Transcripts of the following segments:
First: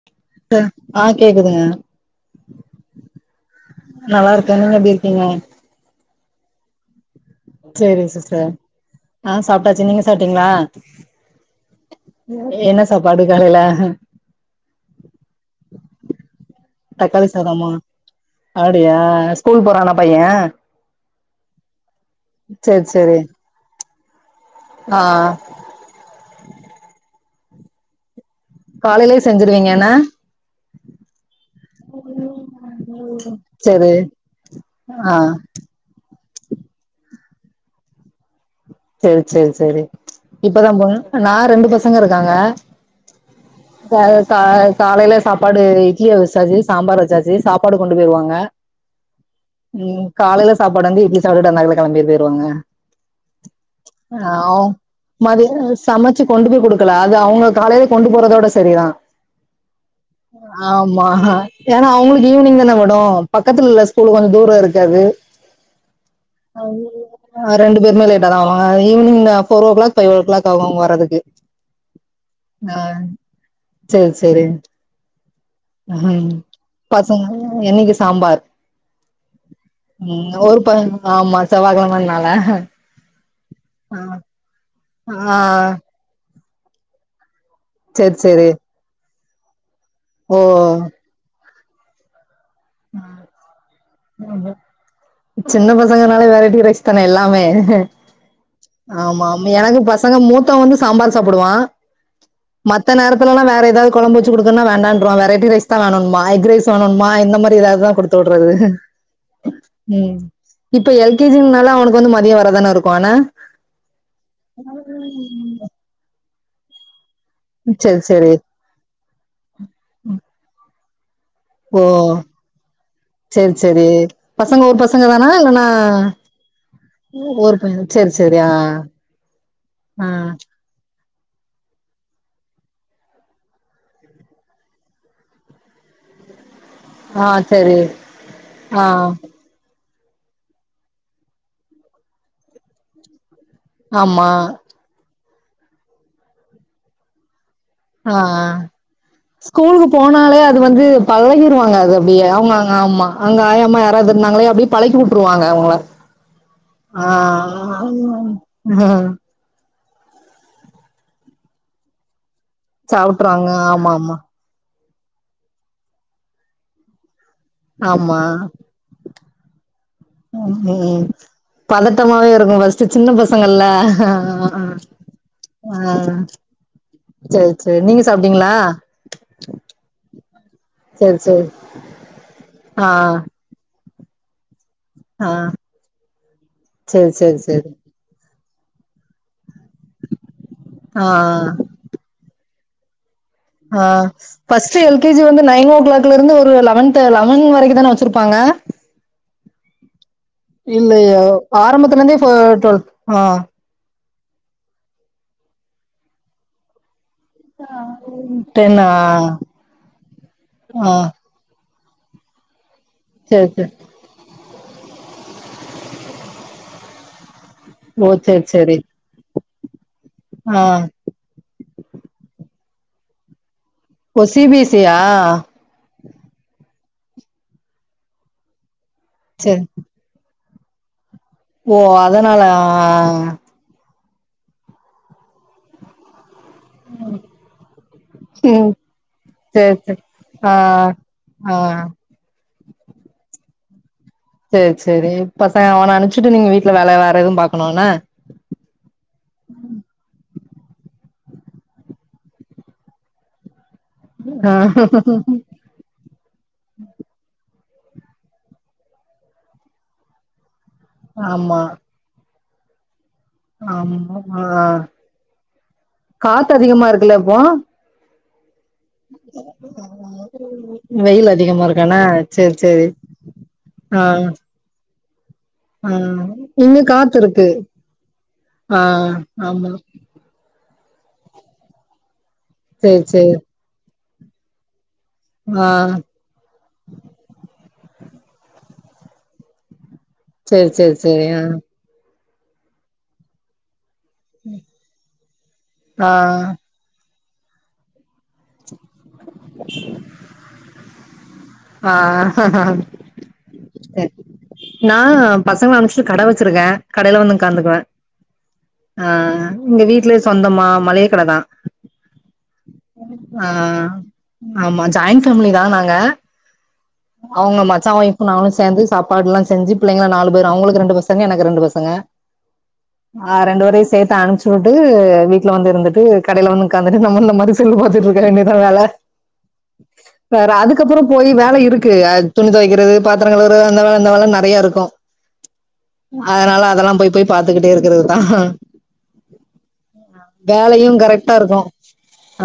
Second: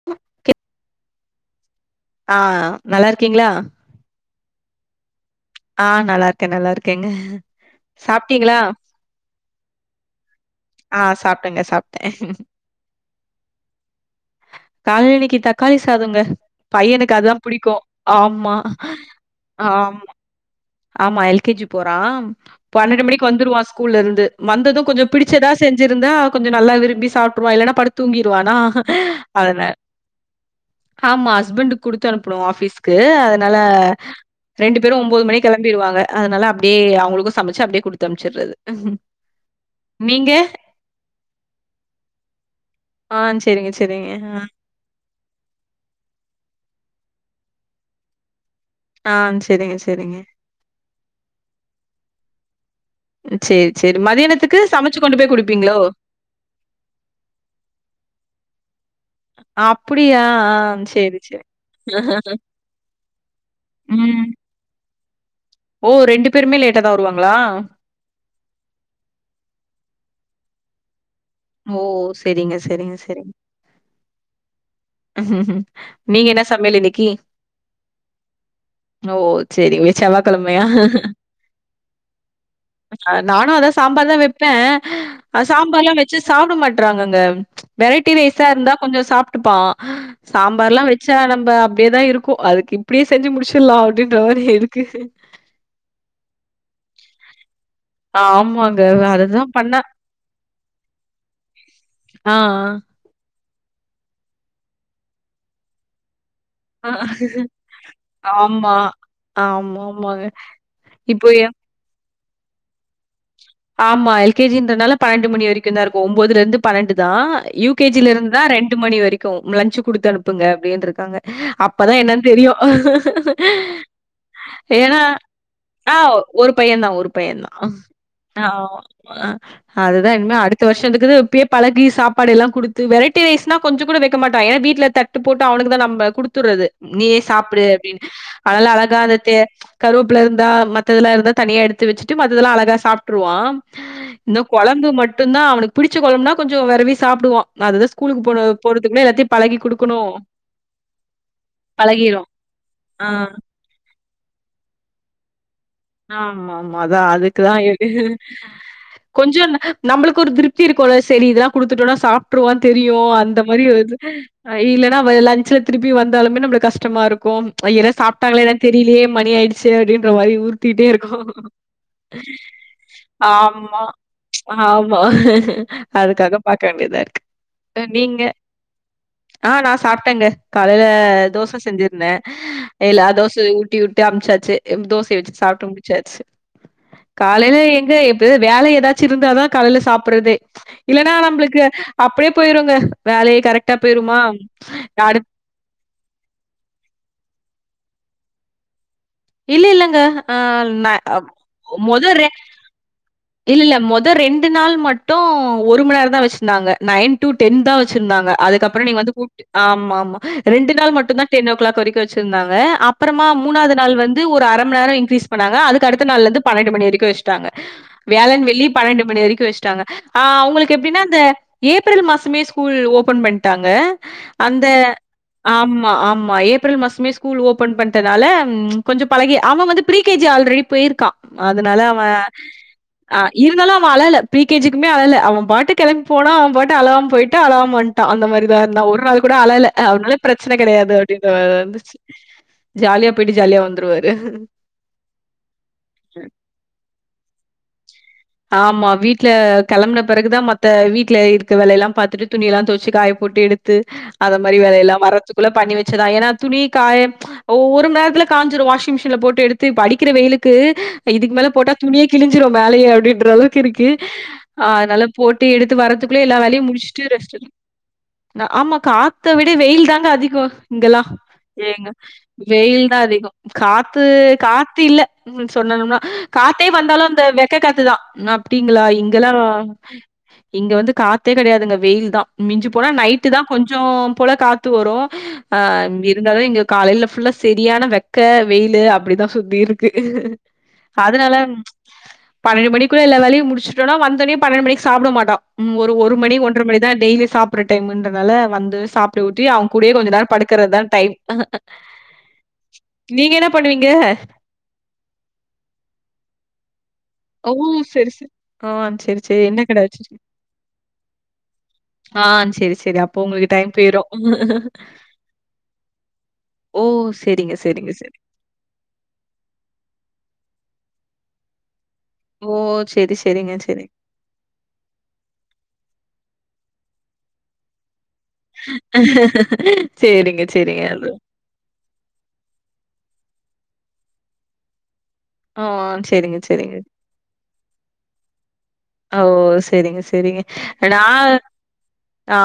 [inaudible] அ ஆ கேக்குதுங்க ஆ நல்லா இருக்கீங்களா நல்லா இருக்க நீங்க எப்டி இருக்கீங்க ஆ நல்லா இருக்கே நல்லா இருக்கேங்க சேரிங் சிஸ்டர் சாப்ட்டீங்களா? ஆ சாப்ட்டாச்சு நீங்க சாப்ட்டீங்களா ஆ சாப்ட்டங்க சாப்ட்ட என்ன சாப்பாடு காலைல கால்லனிக்கி தக்காளி சாதோங்க பையனுக்கு தக்காளி அதா சாதமா புடிக்கு ஆமா ஆம் ஆ ஆமா எல்கேஜி போறா சேரி பன்னெண்டு சேரி மணிக்கு வந்துருவா ஸ்கூல்லருந்து வந்தது ஆ கொஞ்ச பிடிச்சதா அ செஞ்சிருந்தா கொஞ்ச நல்லா விரும்பி சாப்ட்ருவா இல்லன்னா படுத் தூங்கிர்வானா காலையிலயே அதனா செஞ்சிருவீங்க என்ன ஆமா ஹஸ்பண்டுக் குடுத்து அனுப்பனு ஆபீஸ்க்கு அதனால சேரி ரெண்டு பேரு ஆ ஒம்பது மணிக் கிளம்பிருவாங்க அதனால அப்டியே அவுங்ளுக்கு சமச்சு அப்டியே குடுத்து அனுப்ச்சிற்றது சேர் சேர் சேரி இப்பதா போ நா ரெண்டு பசங்க இருக்காங்க ஆன் சரிங்க சரிங்க ஆ காலையல சாப்பாடு இட்லிய வச்சாச்சு சாம்பாரு வச்சாச்சு சாப்பாடு கொண்டு போய்ருவாங்க ஆ சரிங்க, ம் சரிங்க. காலைல சாப்பாடு வந்து இட்லி சாப்ட்டு அவ்ளதா கிளம்பி போயிருவாங்க சேர் சேர் ஆ மதி சமச்சு கொண்டு போய் குடுக்கல அது அவுங்க காலைல கொண்டு போறத விட சரிதா அப்டியா ஆமா ஏன்னா அவுங்ளுக் ஈவ்னிங் தானே ஓடு பக்கத்துல இல்ல ஸ்கூல் ம். கொஞ்ச தூரோ இருக்கு அது ஓ ரெண்டு பேருமே லேட்டா தா வருவாங்களா ரெண்டு பேருமே லேட்டா தா வருவாங்க evening four o'clock five o'clock ஆகு அவங்க வற்றதுக்கு ஓ செரிங்க செரிங்க செரிங் செரி செரி நீங்க ம் என்ன சமையல் இன்னைக்கு? பசங்க என்னைக்கு சாம்பார் ஓ! சரிங்க. ம் ஒரு செவ்வாய்க்கிழமையா? ப ஆமா செவ்வா கெழமனால அ நானு அதா சாம்பார் தா வெப்பே ஆ சாம்பார்லா வச்சு சாப்ட மாட்றாங்கங்க வெரைட்டி சேரி ரைஸா சேரி இருந்தா கொஞ்சோ சாப்டுப்பா ஓ சாம்பார்லா வச்சா நம்ப அப்டியேதா இருக்கு அதுக் இப்டியே செஞ்சு முடுச்சிடலா அப்டின்ற மாரி இருக்கு சின்ன பசங்கனாலே வெறைட்டி ரைஸ் தானே எல்லாமே ஆமாங்க ஆமா ஆம அதுதான் எனக் பண்ணா பசங்க மூத்த வந்து சாம்பார் சாப்டுவா ஆ ஆ இல்லனா வேற எதாது கொழம்பு வச்சு கொடுக்கனா வேண்டான்றுவா வெரைட்டி ரைஸ் தா வேனுன்பா எக் ரைஸ் ஆ. வேணுன்பா இந்த மாரி இல்ல அதா கொடுத்து விட்றது ஆமா. ஆமா, ம் ஆமாங்க. இப்ப எல் கே இப்போ ஜி எ அவனுக் வந்து மதியொ வரதான இருக்கு அன ஆமா எல் கே ஜி ன்றனால பன்னெண்டு மணி வரைக்கு தா இருக்கு ஒம்போதுல இருந்து பன்னெண்டு தா யூ கே செரி ஜி ல செரி இருந்துதா ரெண்டு மணி வரைக்கு லன்ஞ் குடுத்து அனுப்புங்க அப்டினு இருக்காங்க ஓ அப்பதா என்னன்னு தெரியு செரி செரி பசங்க ஒரு ஏனா பசங்க தானா இல்லன்னா ஆ ஒரு பைய தா ஒரு பைய தா செரி செரி ஆ ஆ அதுதா இனிமே அடுத் த வர்ஷத்துக்கு இப்பயே பழகி சாப்பாடு எல்லா குடுத்து வெரைட்டி ரைஸ்னா கொஞ்சோ கூட வக்க மாட்டா ஏனா வீட்ல தட் டு போட்டு அவனுக்கு தா நம்ம குடுத்துறது நீயே ஆ சாப்டு செரி அப்டின்னு அதனால ஆ அழகா அந்த தே கருவப்ல இருந்தா மத்ததுல இருந்தா தனியா எடுத்து வச்சுட்டு மத்ததுல்லா அழகா சாப்ட்ருவா ஆமா இன்னு கொழ ம்பு மட்டுந்தா அவனுக்கு புடிச்ச கொழம்புனா கொஞ்சோ வெரவி சாப்டுவா ஆ ஸ்கூலுக்கு போனா ஆ போறதுக்குலே ஸ்கூலுக்கு போனாலே அது வந்து பழகிருவாங்க அது அப்டியே பழகிரும். அவங்கங்க ஆ. ஆமா அங்க ஆயம்மா யாராது இருந்தாங்களே அப்டியே பழக்கிவுட்ருவாங்க அவுங்கள ஆமா ஆமா அதா அதுக்குதா எது ஆ கொஞ்சோ நம்மளுக்கு ஒரு திருப்தி இருக்குல செரி இதெல்லா குடுத்துட்டோனா சாப்ட்ருவான்னு தெரியு அந்த சாப்ட்ருவாங்க மாரி ஆமா இது ஆமா இல்லனா லஞ்ல திருப்பி வந்தாலுமே நம்மளுக்கு கஷ்டமா இருக்கு வயிற ஆமா சாப்ட்டாங்களா என்னனு தெரிலையே மணி ஆயிடுச்சு அப்டின்ற மாரி ம் உருத்திட்டே ம் இருக்கு பதட்டமாவே இருக்கு ஃபஸ்ட்டு சின்ன பசங்கள்ல ஆமா ஆமா ஆ ஆ அதுக்காக பாக்க வேண்டியதா இருக்கு சேரி சேரி நீங்க சாப்ட்டீங்களா ஆ நா சாப்ட்டேங்க காலைல சேரி சேரி தோச செஞ்சிருந்தே ஆ எல்லா தோச ஊட்டி விட்டு அமுச்சாச்சு எம் தோசைய ஆ வச்சு சாப்ட்டு முடிச்சாச்சு சேரி சேரி காலையில சேரி எங்க எப் து வேல ஏதாச்சு இருந்தாதா கலைல சாப்டுறதே ஆ இல்லனா நம்ளுக்கு அப்டியே போயிருங்க வேலையே கரெக்டா போயிருமா யாருக் நயனோ ஓ கிளாக்ல இருந்து ஒரு லவன்த் லவன் வரைக்கு தானே வச்சிருப்பாங்க இல்ல இல்லங்க ஆ ந இல்லையோ ஆரம்பத்துல இருந்தே ஃபோ டொல் ஆ இல்லல்ல மொத ரெண்டு நாள் மட்டு ஒரு மண் நேரந்தா வச்சிந்தாங்க நயன் டூ டென் தா வச்சிருந்தாங்க டென்னா அதுக்கப்றோ நீங்க வந்து கூப்டு ஆமா ஆமா ரெண்டு ஆ நாள் மட்டுந்தா டென் ஓ கிளாக் வரைக்கு வச்சிருந்தாங்க அப்பறமா சேரி சேரி மூணாது நாள் வந் து ஒரு அர மண் நேரோ இன்கிரீஸ் பண்ணாங்க அதுக்கடுத்த நாள்லந்து பன்னெண்டு மணி வரைக்கு வச்டாங்க ஓ வியாழன் சேரி வெள்ளி சேரி பன்னெண்டு மணி வரைக்கு வச்ட்டாங்க ஆ அவுங்களுக்கு எப்டின்னா இந்த ஏப்ரல் மாசமே ஸ்கூல் ஓபன் பண் ட்டாங்க ஓ சி பி அந்த எஸ் சி யா ஆமா ஆமா ஏப் ஏப்ரல் மாசமே ஸ்கூல் ஓபன் பண்டதால கொஞ்ச பழகி சேரி அவ வந்து ப்ரீ கேஜி ஆல்ரெடி போயிருக்கா ஓ அதனால அவ அதனால ஆ ஆ இருந்தாலு அவ அழல பி கேஜிக்குமே அழல அவ பாட்டுக்கு கெளம்பி போனா அவ பாட் டு அழலாம போயிட்டு அழலாம வண்ட்டா அந்த மாரிதா ம் இருந்தா ஒரு நாள் கூட அழல சேரி சேரி அவனாலே ஆ பிரச்சன கெடையாது அப்டின்ற ஆ மாரிதா இருந்துச்சு ஜாலியா போயிட்டு ஜாலியா வந்துருவாரு சேரி சேரி பசங்க அவன அனுப்புச்சிட்டு நீங்க வீட்ல வேல வேற எதுவு பாக்கணு என்ன ஆமா வீட்ல கெளம்பன பெறகுதா மத்த வீட்ல இருக்க வேல எல்லா பாத்துட்டு துணி எல்லா துவச்சு காய போட்டு எடுத்து அத ஆ மாரி வேலயெல்லா வரத்துக்குள்ள பண்ணி வச்சதா ஏனா துணி காயப் ஒ ஒரு மண் நேரத்துல காஞ்சுரு வாஷிங் மிஷின்ல போட்டு எடுத்து இப்ப அடிக்கிற வெயிலுக்கு இதுக்கு மேல ஆமா போட்டா துணியே கிழஞ்சுரு மேலயே அப்டின்ருவாங்க இருக்கு ஆ அதனால போட்டு எடுத்து வர்றதுக்குள்ளே எல்லா காத்து வேலையு அதிகமா முடிச்சுட்டு இருக்குல்ல ரெஸ்ட் இப்போ நா ஆமாங் காத்த விட வெயில் தாங்க அதிகோ இங்கெல்லா வெயில் அதிகமா இருக்கு ஏங்க என்ன சேரி வெயில் சேரி தா அதிகோ காத்து ஆ காத்து இல்ல ம் ஆ சொன்னணும்னா காத்தே இங்க வந்தாலு காத்து அந்த இருக்கு வெக்க காத்துதா ஆ அப்டிங்களா இங்கெல்லா ஆமா இங்க வந்து காத்தே கெடையாதுங்க வெயில் தா மிஞ்சு போனா சேரி நைட்டு சேரி தா கொஞ்சம் போல காத் து வரு ஆ ம் எத் இருந்தாலு இங்க காலையில புல்லா செரியான வெக்க வெயிலு அப்டிதா சுத்தி இருக்கு சேரி சேரி சேரி அதனால ஆ பன்னெண்டு மணிக்குள்ள எல்லா வேலையு முடிச்சுட்டோனா வந் பன்னெண்டு மணிக்கு சாப்பிட மாட்டோ ஒரு மணி ஒன்றரை ஆ மணிதா டெய்லி சாப்புற டைமுன்றதால வந்து சாப் டியூட்டி அவங்க கூடயே கொஞ்ச நேரோ படுக்கறதா டைம் ஆ நீங்க என்ன பண்ணுவீங்க நா பசங்கள அனுப்புச்சிட்டு கடை வெச்சிருக்கே கடையில வந்து ஓ! உக்காந்துக்குவ சரி, சரி. ஆ சரி, சரி. என்ன கடை இங்க வச்சிருக்கீங்க? வீட்லயே சொந்தமா மளிக்க கடைதா ஆ சரி, சரி. அப்போ ஆ உங்களுக்கு டைம் போயிரும். ஆமா ஜாயிண்ட் ஃபேமிலி தா நாங்க ஓ! சரிங்க, அவுங்க மச்சா சரிங்க, சரி. வைஃப் நாங்களு சேர்ந்து சாப்பாடு எல்லா செஞ்சு பிள்ளைங்கள நாலு பேரு அவ்ங்களுக்கு ரெண்டு பசங்க எனக்கு ரெண்டு பசங்க ஓ! சரி, ஆ சரிங்க, ரெண்டு சரி. பேரையு சேத் அனுப்புச்சிவுட்டு வீட்ல வந்து இருந்துட்டு கடையில வந்து உக்காந்துட்டு நம்ம இந்த மாரி செல்லு பாத்துட்டு இருக்க வேண்டியதா வேல சேரிங்க சேரிங்க அது த்தி வேல இருக்கு துணி தொவைக்கிறது பாத்திர கழுவுறது அந்த வேல இந்த வேலன் நெறைய இருக்கு ஓ! சரிங்க, அதனால சரிங்க. அதல்லா போய் போய் பாத்துக்கிட்டே இருக்கறதுதா அ ஓ சேரிங்க சேரிங்க நா கரெக்டா இருக்கும்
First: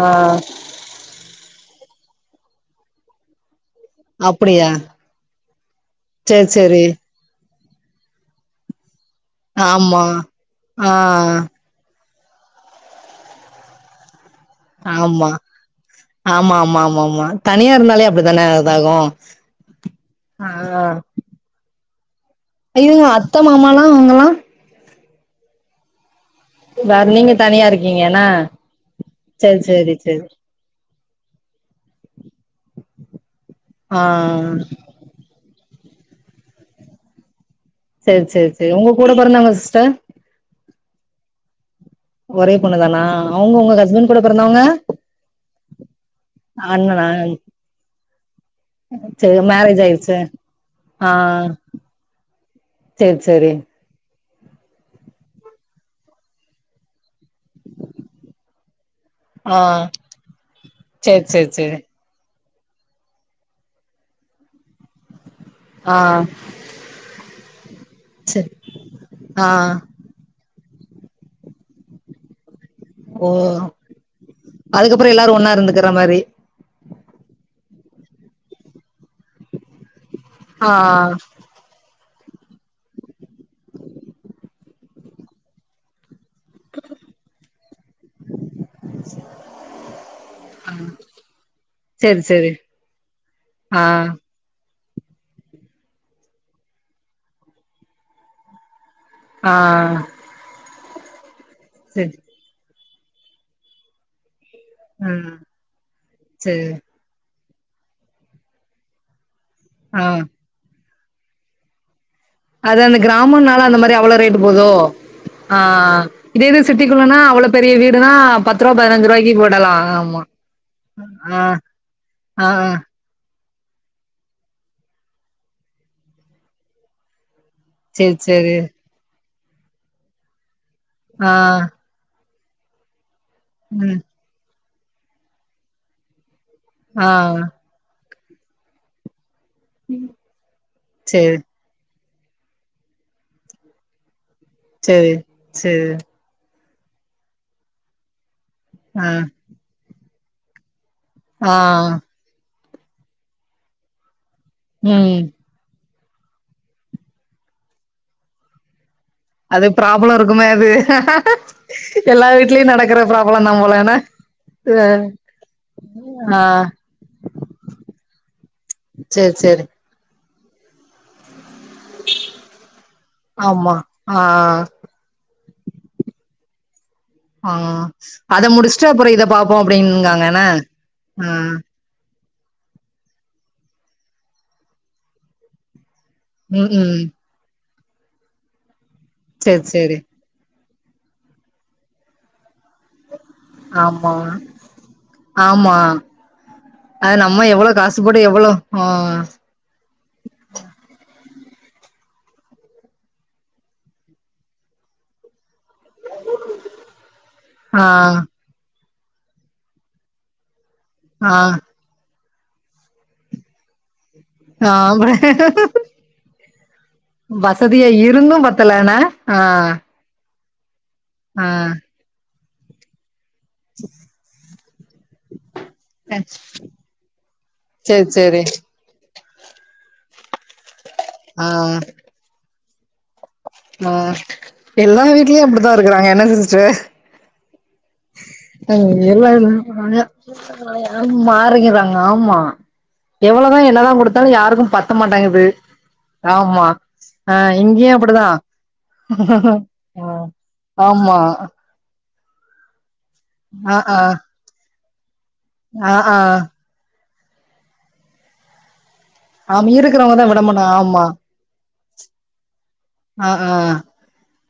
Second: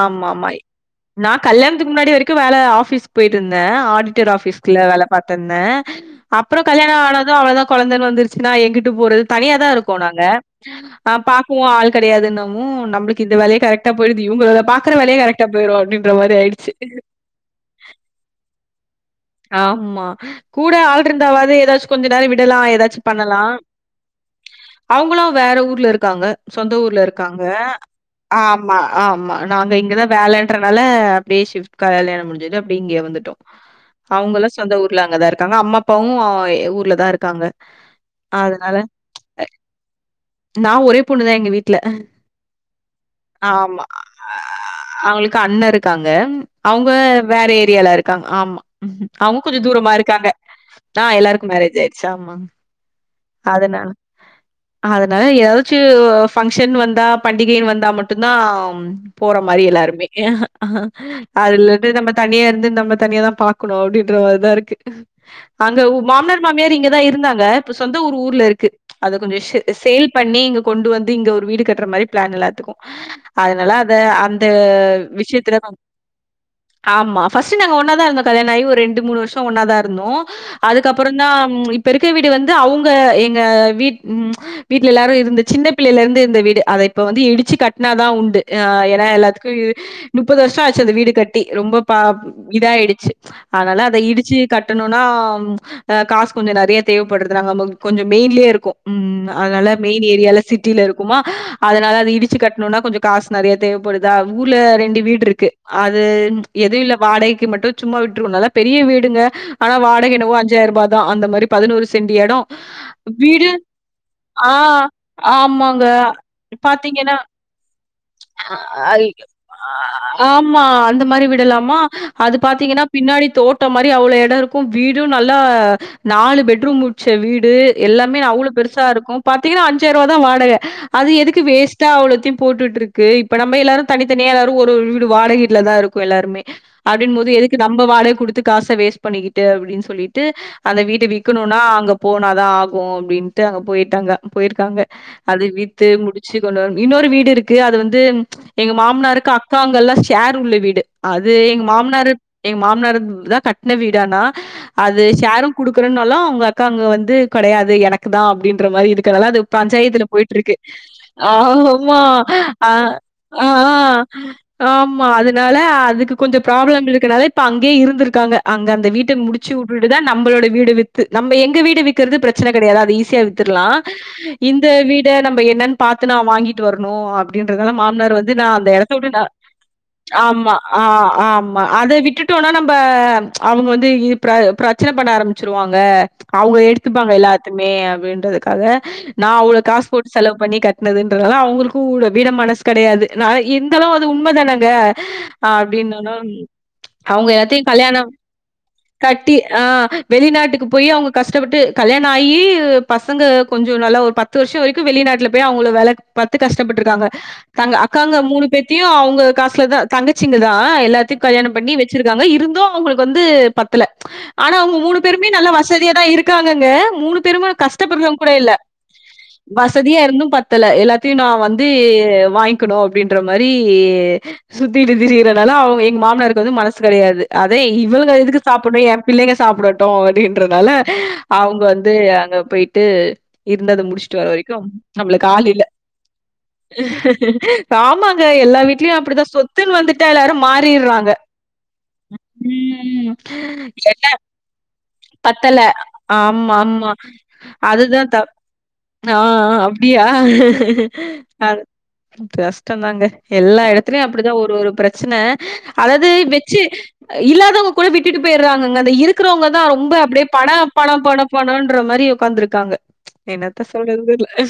ஆ நா கல்யணத்துக்கு முன்னாடி வரைக்கு வேல ஆபிஸ் போயிட்டுருந்தே ஆடிட்டர் அப்படியா ஆஃபிஸ்ல வேல பாத்திந்தே சேரி அப்புற சேரி கல்யாணோ ஆனது அவ்ளோதா கொழந்த வந்துருச்சுன்னா எங்குட்டு போறது தனியா தா இருக்கோ ஆமா நாங்க ஆ இப்பவு ஆள் கெடையாதுன்னவு நம்ளுக்கு இந்த வேலையே கரெக்டா போயிடுது இவங்கள பாக்கற வேலையே ஆமா கரெக்டா போயிடு அப்டின்ற மாரி ஆமா ஆயிடுச்சி ஆமா ஆமா ஆமா தனியா இருந்தாலே அப்டித்தானே அதாகு ஆம்மா கூட ஆள் இருந்தாவது ஏதாச்சு கொஞ்ச நேரோ விடலா ஐயோ ஏதாச்சும் அத்த பண்ணலா மாமாலாம் அவங்கல்லாம் அவங்களும் வேற ஊர்ல இருக்காங்க சொந்த வேற ஊர்ல நீங்க இருக்காங்க தனியா இருக்கீங்க என்ன ஆம்மா ஆம்மா சேரி நாங்க சேரி இங்கதா சேரி வேல ங்கறனால அப்டியே ஷிப்ட் கல்யாண முடிஞ்சுட்டு அப்டியே இங்கயே வந்துட்டோ ஆ அவங்கல்லா சொந்த ஊர்ல அங்கதா இருக்காங்க அம்மா அப்பாவு ஊர்ல தா இருக்காங்க சேர் சேர் சேரி உங்க கூட பொறந்தவங்க சிஸ்டர் நா ஒரே பொண்ணுதா எங்க வீட்ல ஒரே பொண்ணு தானா அவுங்க உங்க ஆமா. ஹஸ்பண்ட் கூட பெறந்தவங்க அவங்களுக்கு அண்ண இருக்காங்க அவங்க வேற ஏரியால இருக்காங்க ஆமா சரி அவுங்க கொஞ்ச மேரேஜ் தூரமா ஆயிருச்சு இருக்காங்க ஆ அங் எல்லாருக்கு மேரேஜ் ஆயிருச்சு ஆம்மா சரி சரி னால அதனால எதாச்சு ஃபங்க்ஷன் வந்தா பண்டிகைன்னு வந்தா மட்டுந்தா ம் போற ஆ மாரி எல்லாருமே சரி சரி சரி அதுலந்து நம்ம தனியா இருந்து நம்ம தனியா தா பா க்கணு அப்டின்ற மாரிதா இருக்கு அங்க ஆ மாமனார் மாமியார் இங்கதா இருந்தாங்க சொந்த ஊரு ஊர்ல சரி இருக்கு அத கொஞ்ச ஆ எஸ் சேல் பண்ணி இங்க கொண்டு வந்து இங்க ஒரு வீடு கட்ற மாரி பிளான் எல்லாத்துக்கு ஓ அதுனால அத அந்த அதுக்கப்புறம் எல்லாரும் ஒன்னா விஷயத்துல நா இருந்துக்கிற மாரி ஆமா ஃபஸ்ட்டு நாங்க ஒன்னாதா இருந்தோ கல்யாணம் ஆயி ஒரு ரெண்டு மூணு வருஷம் ஒன்னாதா இருந்தோ ஆ அதுக்கப்பறந்தா ம் இப்ப இருக்குற வீடு வந்து அவுங்க எங்க வீட் ம் வீட்ல எல்லாரு இருந்து சின்ன பிள்ளையிலருந்து இருந்த வீடு அத இப்ப வந்து இடிச்சி கட்னாதா உண்டு அ ஏனா எல்லாத்துக்கு முப்பது வர்ஷோ ஆச்சு அந்த வீடு கட்டி ரொம்ப பா சரி சரி இதாய்டுச்சு ஆ அதனால அத இடிச்சு கட்டனுனா ஆ காசு கொஞ்சொ நறைய தேவப்பட்ர்து நாங்க கொஞ்சோ மெயின்லே இருக்கோ ம் ஆ அதனால மெயின் ஏரியால சிட்டில இருக்கோமா அதனால சரி அது இடிச்சி கட்னுனா கொஞ்சொ காசு நறையா தேவப்படுதா ஊர்ல ரெண்டு ம் வீட்ருக்கு அது சரி எது இல்ல வாடக்கி மட்டு சும்மா விட்ருவோ நல்லா பெரிய வீடுங்க ஆனா ஆ வாடக என்னவோ அஞ்சாயி ரூபா தா அந்த மாரி பதினோரு சென்டு எடோ அது அந்த வீடு கிராமம்னால அந்த மாரி அவ்வளோ ரேட்டு ஆ போதோ ஆ ஆமாங்க இதே இது பாத்தீங்கன்னா சிட்டிக்குள்ளனா அவ்வளோ பெரிய வீடுனா பத்து ரூபா பதினஞ்சு ரூபாய்க்கு போடலாம் ஆமா அந்த மாரி ஆ விடலாமா அது ஆ ஆ பாத்தீங்கன்னா பின்னாடி தோட்டோ மாரி அவ்ளோ எடோருக்கும் வீடு நல்லா நாலு பெட்ரூம் வச்ச வீடு சேரி எல்லாமே அவ்ளோ சேரி பெருசாருக்கு பாத்தீங்னா அஞ்சாயிரூவா தா வாடக அது ஆ எதுக்கு வேஸ் ட்டா அவ்ளத்தையு போட்டுட்ருக்கு இப்ப நம்ப எல்லாரு ம் தனித்தனியா எல்லாரு ஒரொரு வீடு வாடக வீட்ல தா இருக்கோ எல்லாருமே ஆ அப்டின் போது எதுக்கு நம்ப வாடக குடுத்து காச வேஸ்ட் பண்ணிக்கிட்டு அ ப்டின் சொல்லிட்டு அந்த வீட்ட சேரி விக்னுன்னா அங்க போனாதா ஆகு அப்டின்ட்டு அங்க போய்ட்டாங்க போய்ரு க்காங்க சேரி அது சேரி வித்து முடிச்சு கொண்டு வரு இன்னொரு வீடு இருக்கு அது வந்து எங்க ஆ மாம்னாருக்கு அக் காங்கல்லா ஷேர் உள்ள வீடு அது ஆ எங்க மாம் எங்க மாம்னார் தா கட்ன வீடு ஆனா அது ம் ஷேரும் குடுக்றேனாலு அவுங்க அக்காங்க வந்து கெடயாது எனக்கு தா அப்டின்ற மாரி இரு க்கனால அது பஞ்சாயத்துல ப்ராப்ளம் இருக்குமே போய்ட்ருக்கு அது ஆமா எல்லா வீட்லயு அ நடக்கற ப்ராப்ளம் ஆ தா போல என்ன ஆமா அதுனால அதுக்கு ஆ கொஞ்சோ ஆ ப்ராப்ளம் இருக்கனால இப்ப அங்கே இருந்துருக்காங்க அங்க அந்த வீட்ட சேரி முடிச்சு சேரி வுட் டுட்டு தா நம்பளோட வீட வித்து நம்ப எங்க வீடு விக் கற்து பிரச்சன கெடயாது அது ஈஸியா வித்துர்லா ஆமா ஆ இந்த வீ ட்ட நம்ப என்னன் பாத்து நா வாங்கிட்டு வர்ணு அ ஆ ப்டின்றதால மாம்னாரு வந்து அத நா அந்த முடிச்சுட்டு அப்புறோ எடத்தவுட்டு ந இத பாப்போ அப்டின்னுங்காங்க என்ன ஆமா ஆ ஆம் அத விட்டுட்டோன்னா நம்ப அவுங்க வந்து இ பிர பிரச்சன பண்ண ஆரம்மிச்சுருவாங்க அவுங்க ம் ம் எடுத்துப்பாங்க எல்லாத்துமே அப்டின்றதுக்காக நா அவ்ளோ சேரி காசு சேரி போட்டு செலவு பண்ணி கட்னதுன்றதால அவுங்ளுக்கு வூட விட மனசு கெடயாது ந இந்தாலு அது ஆமா உண்ம தானங்க ஆமா அப்டின்னனன் அது அவுங்க நம்ம யார்ட்டயு எவ்ளோ காசு கல்யாணம் போட்டு எவ்ளோ ஆ கட்டி ஆ வெளிநாட்டுக்கு போயி அவுங்க கஷ்டப்பட்டு கல்யாணோ ஆயி பசங்க கொஞ்சொ நல்லா ஒரு பத் த்து வர்ஷோ வரைக்கு வெளிநாட்ல போயி அவுங்கள வேல பாத்து கஷ்டப்பட்ருக்காங்க தங்க ஆ அக்காங்க மூனு பேத்தயு அவுங்க காசுல தா தங்கச்சிங்க தா எல்லா ஆ கல்யாணொ பண்ணி வச்சிருக்காங்க இருந்து அவுங்களுக்கு வந்து பத்தல ஆனா ஆ அவுங்க மூனு பேருமே நல்லா வசதியா தா இருக்காங்கங்க மூனு பேருமே வசதியா கஷ்டப்பட்றோங்கூட இருந்து இல்ல பத்தலன ஆ வசதியா இருந்து பத் த்தல எல்லாத்தியு நா ஆ வந்து வாய்ன் க்னு அப்டின்ற மாரி சுத்திட்டு திரிறனால அவுங் எங் மாம் னாருக்கு வந்து மனசு கெடயாது அதே சேரி இவள்ங்க எதுக்கு சேரி சாப்புனு எ பிள்ளைங்க சாப்டட்டு அப்டின்றனால ஆ அவுங்க வந்து அங்க போய்ட்டு ஆ எல்லா வீட்லயு ஆள் இல்ல. அப்டிதா இருக்குறாங்க என்னங்க சிஸ்டர் ஆமாங்க எல்லா ஆ வீட்லயும் எல்லா அப்டிதான் சொத்துன்னு வந்துட்டா எல்லாரும் மாறிர்றாங்க. மாறிக்கிறாங்க ஆமா ம். எவ்ளதா என்னதா எனக்கு குடுத்தாலு யாருக்கு ப த்த மாட்டேங்கிது பத்தல. ஆமா ஆ இங்கியு அதுதான் அப்டிதா தப் ஆ ஆ அப்டியா ஆ ஆமா அ கஷ் டந்தாங்க எல்லா ஆ ஆ எடத்துலயு அப்டிதா ஒரு ஒரு பிரச்சன ஆ அதாவ்து ஆ வெச்சு இல்லாதோங்க கூட விட்டுட்டு போய்றாங்கங்க அந்த இருக்குறோங்க தா ஆமா ரொம்ப அப்டியே இருக்கிறவங்கதா விட பணொ மாட்டாங்க பணொ ஆமா பணொ பணோன்ற மாரி ஒக்காந்துருக்காங்க அ ஆ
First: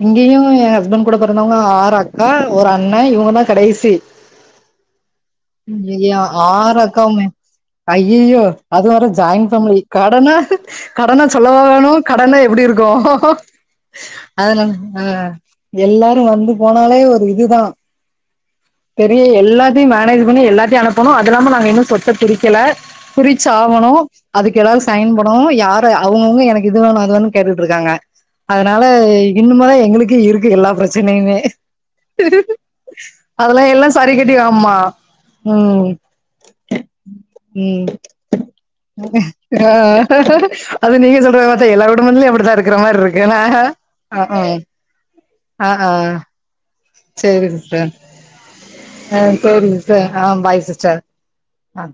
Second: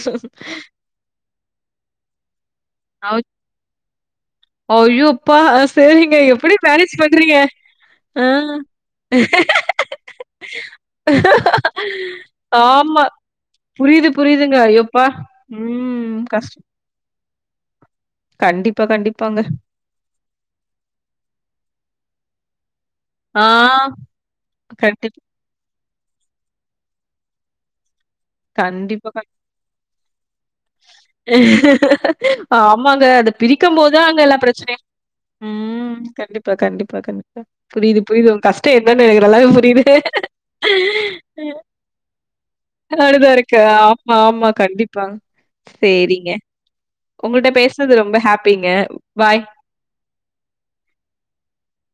இங்கயு எ ஹஸ்பண்ட் கூட பொறந்தவ்ங்க ஆறு அக்கா ஒரு அண்ண அவ் இவ்ங்க தா கடைசி தி ஐயோ அப்பா ஆ சேரிங்க எப்டி மேனேஜ் பண்றீங்க ஆ. ஐயய்யோ அது வேற ஜாயின்ட் ஃபேமிலி கடனா கடன சொல்லவா வேணு கடன்னா எப்டி இருக்கு ஆமா. புரியுது புரியுதுங்க அதனால ஐயோப்பா ஆ ம் எல்லாரு வந்து கஷ்ட போனாலே கண்டிப்பா கண்டிப் கு எல்லாத்தையு மேனேஜ் பண்ணி எல்லாத்தையு அனுப்பனு அது இல்லாம நாங்க இன்னு சொத்த பிரிக்கல ஆ. பிரிச்சாகணு அதுக்கு எல்லாரு சைன் கண்டிப் போடணு யாரு அவுங்கவுங்க எனக்கு இது வேணு அது வேணு கேட்டுட்ருக்காங்க அதனால கண்டிப்பா, கண்டிப் இன்னுமேதா எங்களுக்கு இருக்கு எல்லா பிரச்சனையுமே ஆமாங்க அத அதெல்லா பிரிக்கம் எல்லா போதுதா சரி அங்க கட்டி எல்லா ஆமா பிரச்சனையு ம் கண்டிப்பா கண்டிப்பா கண்டிப்பா ம் புரியுது புரியுது உங்க கஷ்ட என்னனு எனக்கு நல்லாவே ஆ புரியுது அது நீங்க சொல்றத பாத்தா எல்லா குடும்பத்துலயு அப்டிதா இருக்குற மாரி இருக்கு ஏனா ம் ம் ண்டிப்பா அ ஆ சேரி உங்கள்ட்ட சிஸ்டர் பேசுனது ரொம்ப ஹாப்பிங்க. அ பாய். சேரி சிஸ் சேரி ஆ பாய் சிஸ்டர் ஆ